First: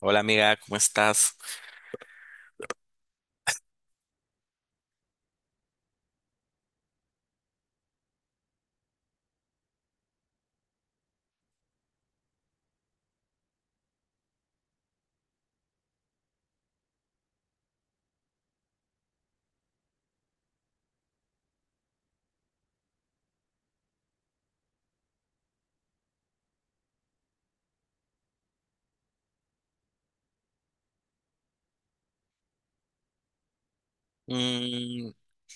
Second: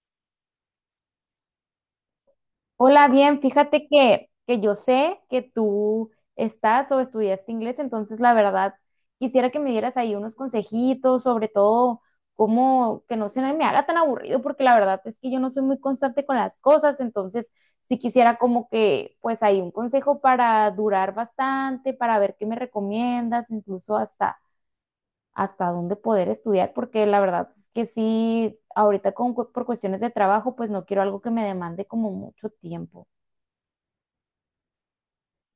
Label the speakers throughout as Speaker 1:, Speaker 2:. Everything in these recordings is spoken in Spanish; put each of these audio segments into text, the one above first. Speaker 1: Hola amiga, ¿cómo estás?
Speaker 2: Hola, bien, fíjate que yo sé que tú estás o estudiaste inglés, entonces la verdad quisiera que me dieras ahí unos consejitos, sobre todo cómo que no se me haga tan aburrido, porque la verdad es que yo no soy muy constante con las cosas, entonces sí quisiera como que pues ahí un consejo para durar bastante, para ver qué me recomiendas, incluso hasta dónde poder estudiar, porque la verdad es que sí, ahorita por cuestiones de trabajo, pues no quiero algo que me demande como mucho tiempo.
Speaker 1: Mm,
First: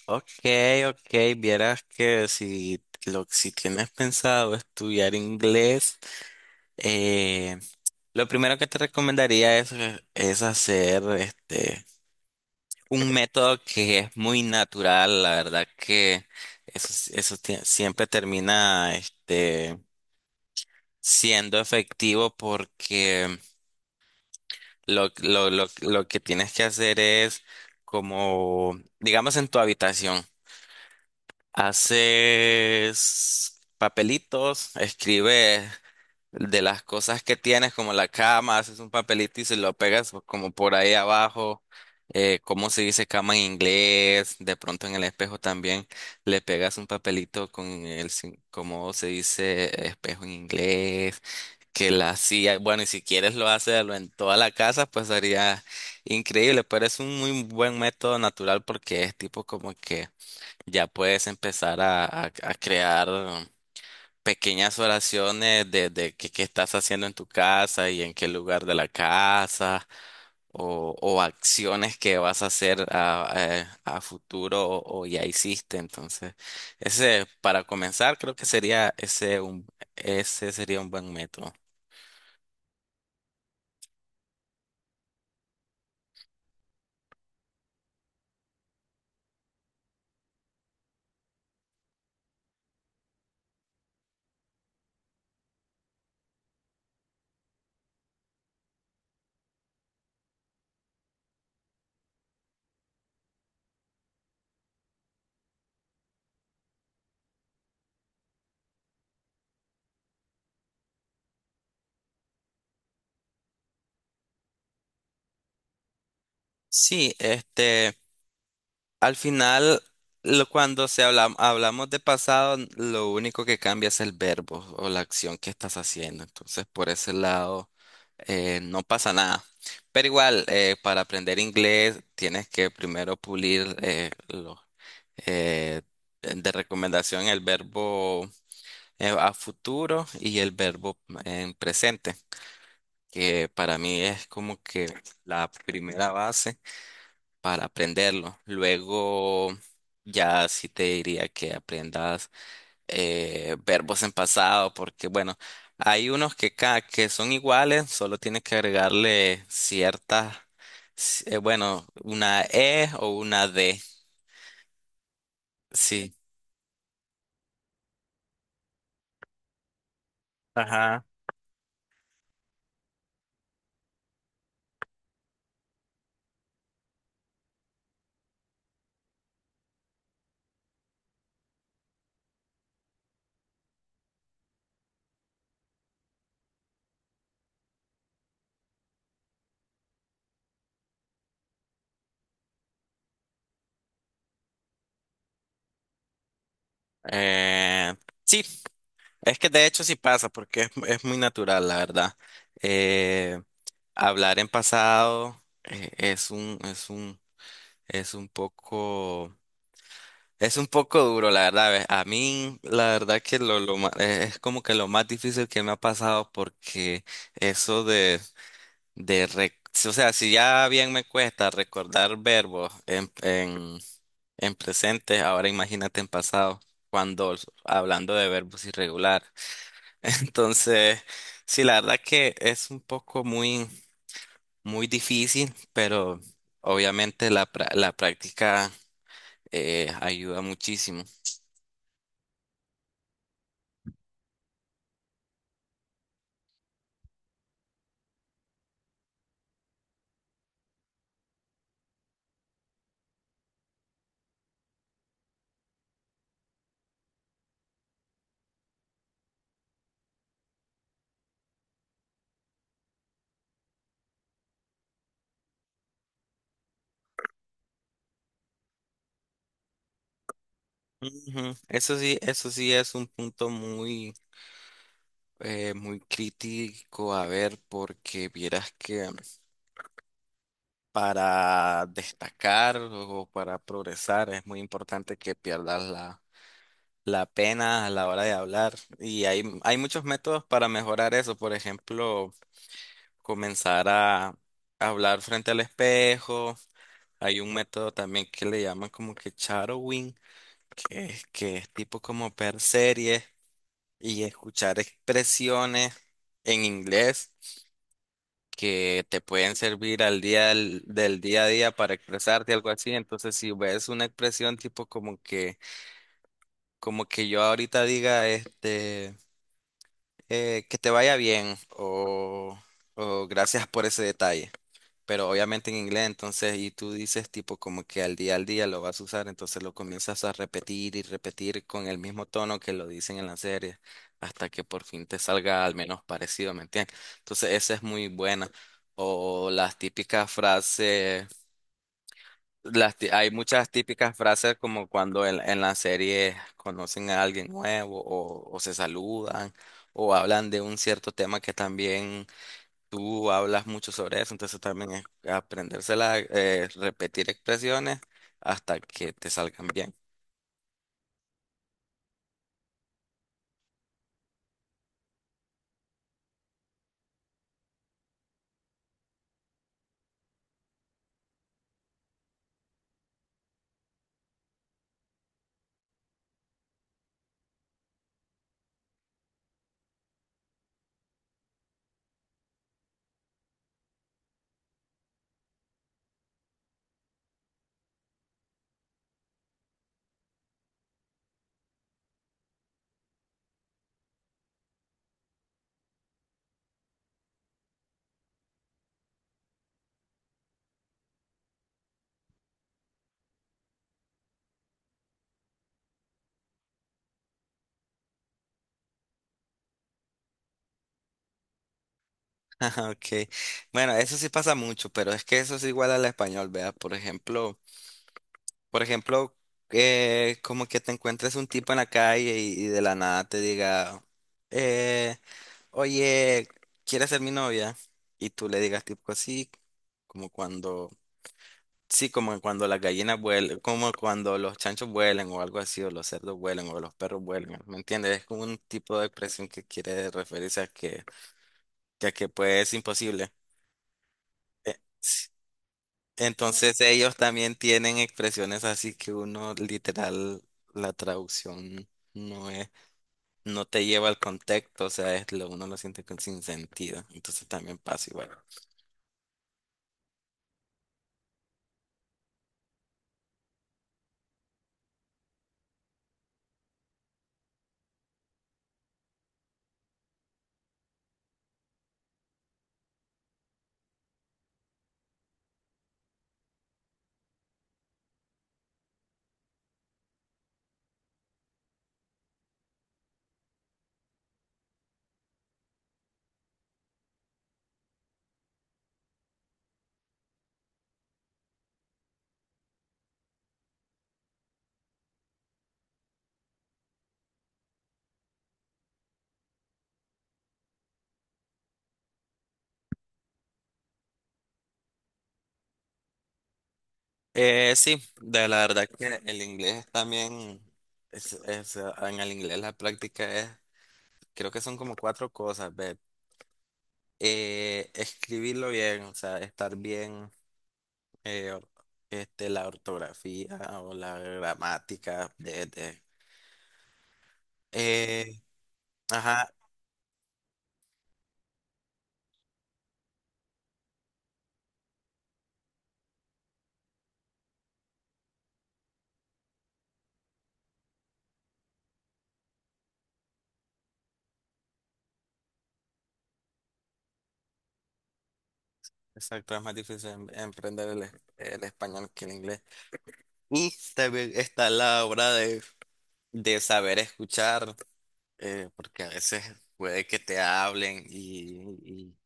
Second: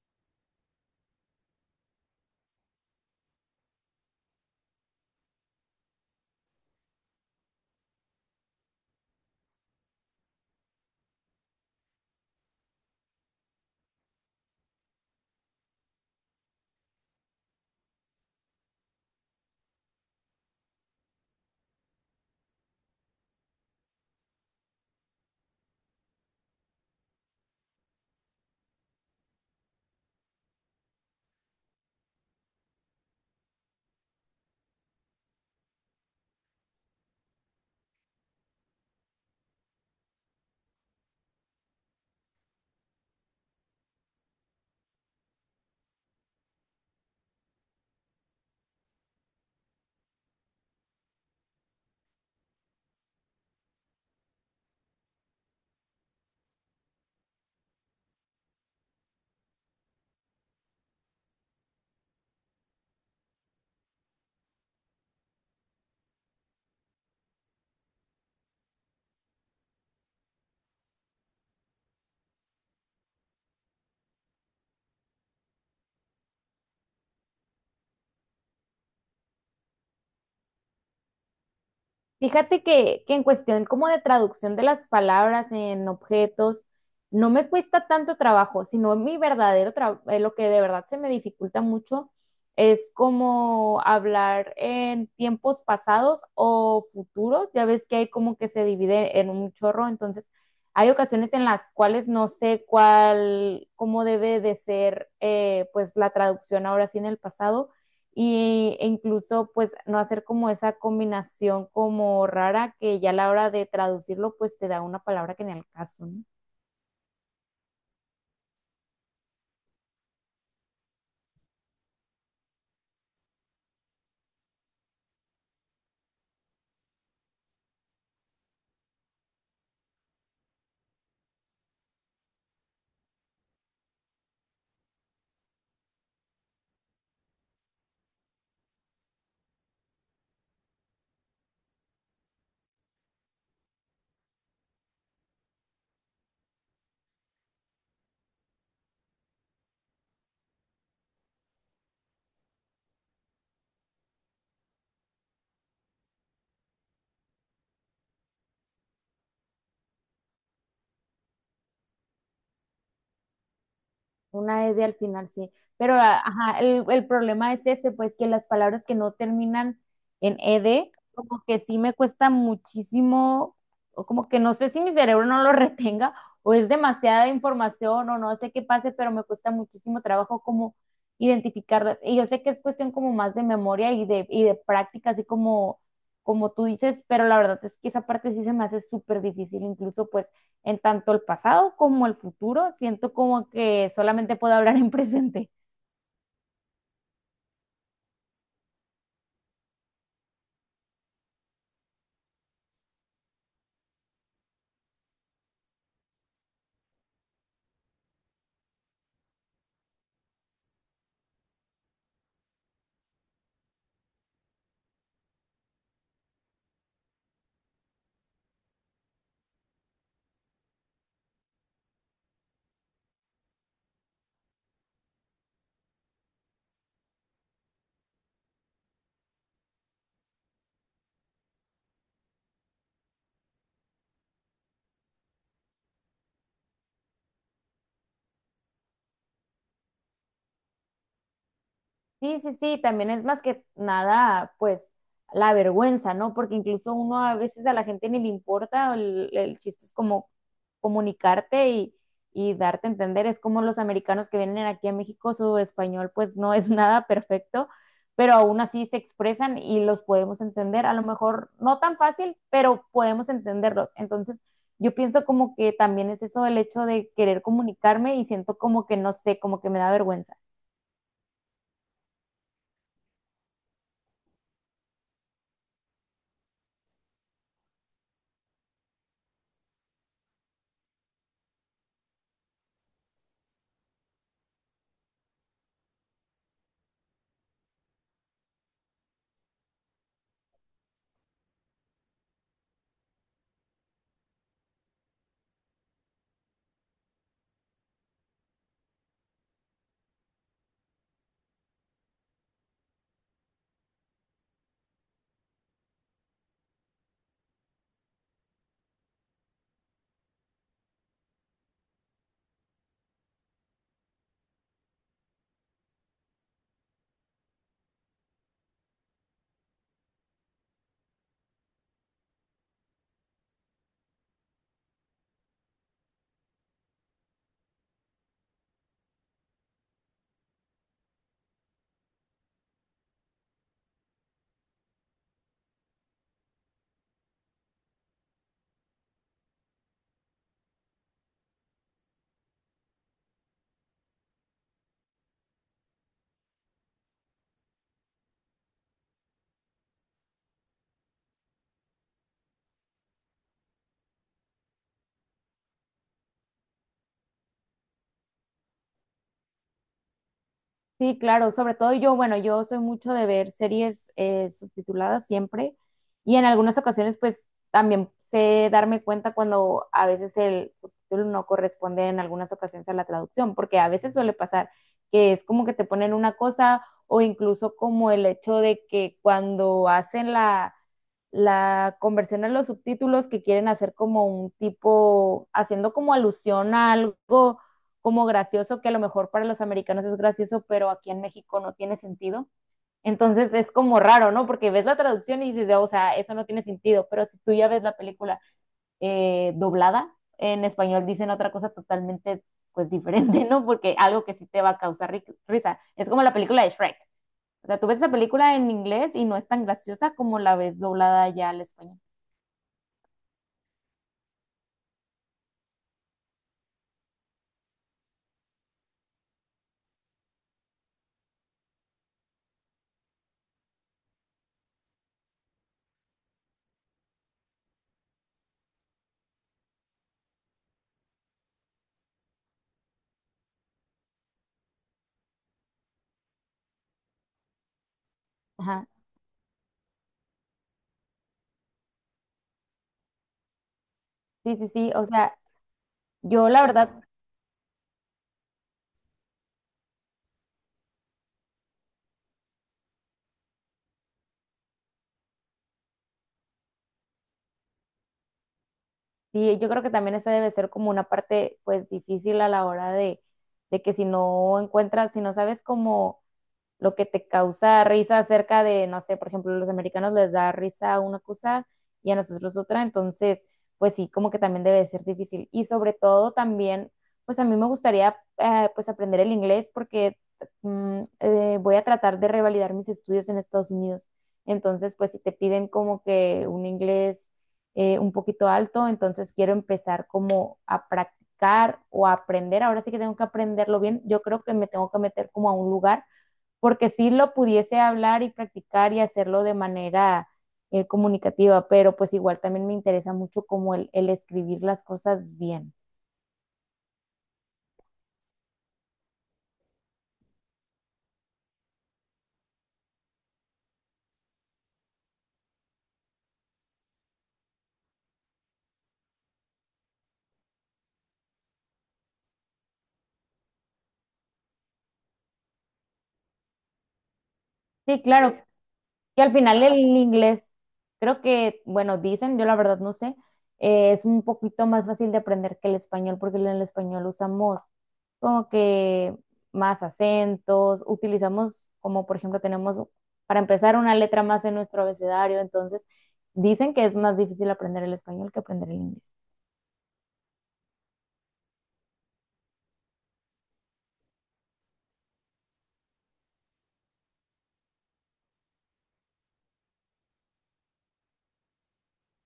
Speaker 1: ok, ok, vieras que si, si tienes pensado estudiar inglés, eh, lo primero que te recomendaría es hacer un método que es muy natural, la verdad que eso, eso siempre termina siendo efectivo porque lo que tienes que hacer es como, digamos, en tu habitación. Haces papelitos, escribes de las cosas que tienes, como la cama, haces un papelito y se lo pegas como por ahí abajo. ¿Cómo se dice cama en inglés? De pronto en el espejo también le pegas un papelito con el, sin- ¿cómo se dice espejo en inglés? Que la silla, bueno, y si quieres lo haces lo en toda la casa, pues sería increíble, pero es un muy buen método natural porque es tipo como que ya puedes empezar a crear pequeñas oraciones de qué estás haciendo en tu casa y en qué lugar de la casa o acciones que vas a hacer a futuro o ya hiciste. Entonces, ese para comenzar creo que sería ese sería un buen método.
Speaker 2: Fíjate que en cuestión como de traducción de las palabras en objetos, no me cuesta tanto trabajo, sino mi verdadero trabajo, lo que de verdad se me dificulta mucho es como hablar en tiempos pasados o futuros. Ya ves que hay como que se divide en un chorro, entonces hay ocasiones en las cuales no sé cuál, cómo debe de ser pues la traducción ahora sí en el pasado y, e incluso pues no hacer como esa combinación como rara que ya a la hora de traducirlo pues te da una palabra que ni al caso, ¿no?
Speaker 1: Sí, este. Al final, cuando hablamos de pasado, lo único que cambia es el verbo o la acción que estás haciendo. Entonces, por ese lado, no pasa nada. Pero igual, para aprender inglés, tienes que primero pulir eh, de recomendación el verbo a futuro y el verbo en presente, que para mí es como que la primera base para aprenderlo. Luego ya sí te diría que aprendas verbos en pasado, porque bueno, hay unos que son iguales, solo tienes que agregarle bueno, una E o una D.
Speaker 2: Una S al final, sí. Pero,
Speaker 1: Sí.
Speaker 2: a- ajá, el problema es ese, pues que las palabras que no terminan en ED,
Speaker 1: Ajá.
Speaker 2: como que sí me cuesta muchísimo, o como que no sé si mi cerebro no lo retenga, o es demasiada información, o no sé qué pase, pero me cuesta muchísimo trabajo como identificarlas. Y yo sé que es cuestión como más de memoria y de práctica, así como, como tú dices, pero la verdad es que esa parte sí se me hace súper difícil, incluso pues en tanto el pasado como el futuro. Siento como que solamente puedo hablar en presente.
Speaker 1: Eh, sí, es que de hecho sí pasa, porque es muy natural, la verdad. Eh, hablar en pasado es un poco. Es un poco duro, la verdad. A mí, la verdad que es como que lo más difícil que me ha pasado porque eso de re- o sea, si ya bien me cuesta recordar verbos en presente, ahora imagínate en pasado, cuando hablando de verbos irregulares. Entonces, sí, la verdad que es un poco muy difícil, pero obviamente la práctica ayuda muchísimo.
Speaker 2: Sí, sí, sí, también es más que nada, pues, la vergüenza, ¿no? Porque incluso uno a veces a la gente ni le importa, el chiste es como comunicarte y darte a entender, es como los americanos que vienen aquí a México, su español pues no es nada perfecto, pero aún así se expresan y los podemos entender, a lo mejor no tan fácil, pero podemos entenderlos. Entonces, yo pienso como que también es eso el hecho de querer comunicarme y siento como que no sé, como que me da vergüenza.
Speaker 1: Ujú. Eso sí es un punto muy crítico a ver, porque vieras que para destacar o para progresar es muy importante que pierdas la, la pena a la hora de hablar. Y hay muchos métodos para mejorar eso. Por ejemplo, comenzar a hablar frente al espejo. Hay un método también que le llaman como que shadowing, que que es tipo como per series y escuchar expresiones en inglés que te pueden servir al día del día a día para expresarte algo así. Entonces, si ves una expresión tipo como que yo ahorita diga, que te vaya bien o gracias por ese detalle, pero obviamente en inglés. Entonces, y tú dices tipo como que al día lo vas a usar, entonces lo comienzas a repetir y repetir con el mismo tono que lo dicen en la serie, hasta que por fin te salga al menos parecido, ¿me entiendes? Entonces, esa es muy buena. O las típicas frases, hay muchas típicas frases como cuando en la serie conocen a alguien nuevo o se saludan o hablan de un cierto tema que también. Tú hablas mucho sobre eso, entonces también es aprendérsela, repetir expresiones hasta que te salgan bien.
Speaker 2: Sí, claro, sobre todo yo, bueno, yo soy mucho de ver series subtituladas siempre y en algunas ocasiones pues también sé darme cuenta cuando a veces el subtítulo no corresponde en algunas ocasiones a la traducción, porque a veces suele pasar que es como que te ponen una cosa o incluso como el hecho de que cuando hacen la conversión a los subtítulos que quieren hacer como un tipo, haciendo como alusión a algo como gracioso, que a lo mejor para los americanos es gracioso, pero aquí en México no tiene sentido. Entonces es como raro, ¿no? Porque ves la traducción y dices, o sea, eso no tiene sentido, pero si tú ya ves la película doblada, en español dicen otra cosa totalmente pues diferente, ¿no? Porque algo que sí te va a causar ri risa. Es como la película de Shrek. O sea, tú ves esa película en inglés y no es tan graciosa como la ves doblada ya al español.
Speaker 1: Okay. Bueno, eso sí pasa mucho, pero es que eso es igual al español, ¿verdad? Por ejemplo, como que te encuentres un tipo en la calle y de la nada te diga, eh, oye, ¿quieres ser mi novia? Y tú le digas tipo así, como cuando. Sí, como cuando las gallinas vuelan, como cuando los chanchos vuelan o algo así, o los cerdos vuelan o los perros vuelan, ¿me entiendes? Es como un
Speaker 2: Ajá.
Speaker 1: tipo de expresión que quiere referirse a que, a que pues es imposible.
Speaker 2: Sí, sí, sí. O
Speaker 1: Sí.
Speaker 2: sea, yo la
Speaker 1: Entonces
Speaker 2: verdad.
Speaker 1: ellos también tienen expresiones así que uno literal, la traducción no es, no te lleva al contexto, o sea, es lo, uno lo siente sin sentido, entonces también pasa igual.
Speaker 2: Sí, yo creo que también esa debe ser como una parte pues difícil a la hora de que si no encuentras, si no sabes cómo lo que te causa risa acerca de, no sé, por ejemplo, los americanos les da risa a una cosa y a nosotros otra, entonces, pues sí, como que también debe de ser difícil. Y sobre todo también, pues a mí me gustaría pues aprender el inglés porque voy a tratar de revalidar mis estudios en Estados Unidos. Entonces, pues si te piden como que un inglés un poquito alto, entonces quiero empezar como a practicar o a aprender. Ahora sí que tengo que aprenderlo bien. Yo creo que me tengo que meter como a un lugar porque sí lo pudiese hablar y practicar y hacerlo de manera comunicativa, pero pues igual también me interesa mucho como el escribir las cosas bien.
Speaker 1: Sí, de la verdad que el inglés también, en el inglés la práctica es, creo que son como cuatro cosas, ve. Escribirlo bien, o sea, estar bien, eh, or- la ortografía o la gramática
Speaker 2: Sí, claro,
Speaker 1: eh,
Speaker 2: que al
Speaker 1: ajá,
Speaker 2: final el inglés, creo que, bueno, dicen, yo la verdad no sé, es un poquito más fácil de aprender que el español, porque en el español usamos como que más acentos, utilizamos como por ejemplo tenemos para empezar una letra más en nuestro abecedario, entonces dicen que es más difícil aprender el español que aprender el inglés.
Speaker 1: exacto, es más difícil emprender el español que el inglés. Y también está la obra de saber escuchar porque a veces puede que te hablen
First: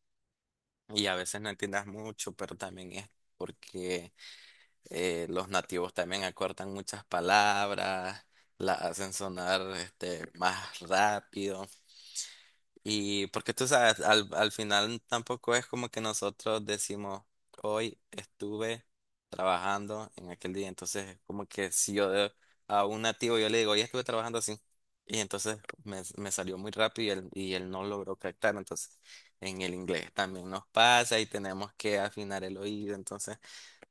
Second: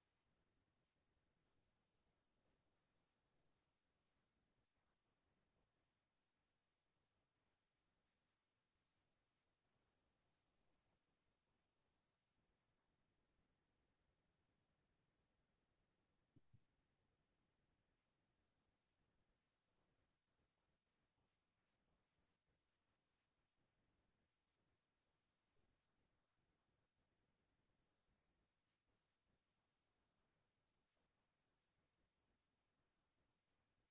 Speaker 1: y a veces no entiendas mucho, pero también es porque los nativos también acortan muchas palabras, las hacen sonar este, más rápido. Y porque tú sabes, al, al final tampoco es como que nosotros decimos, hoy estuve trabajando en aquel día. Entonces, es como que si yo a un nativo yo le digo, hoy estuve trabajando así. Y entonces me salió muy rápido y él no logró captar. Entonces, en el inglés también nos pasa y tenemos que afinar el oído. Entonces,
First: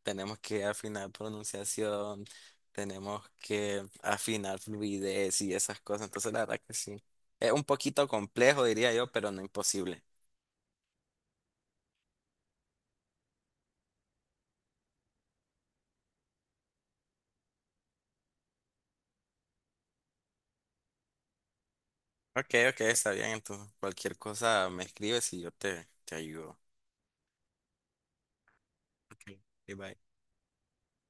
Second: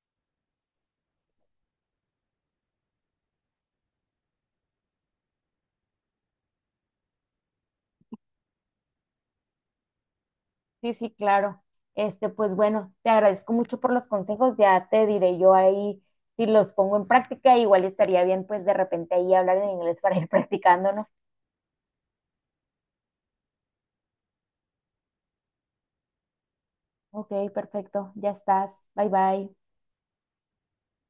Speaker 1: tenemos que afinar pronunciación, tenemos que afinar fluidez y esas cosas. Entonces, la verdad que sí. Es un poquito complejo, diría yo, pero no imposible.
Speaker 2: Sí, sí, claro. Este, pues bueno, te agradezco mucho por los consejos. Ya te diré yo ahí si los pongo en práctica. Igual estaría bien, pues de repente ahí hablar en inglés para ir practicando, ¿no?
Speaker 1: Ok, ok, está bien. Entonces, cualquier cosa me escribes y yo te ayudo.
Speaker 2: Ok, perfecto. Ya estás. Bye
Speaker 1: Ok,
Speaker 2: bye.
Speaker 1: bye bye.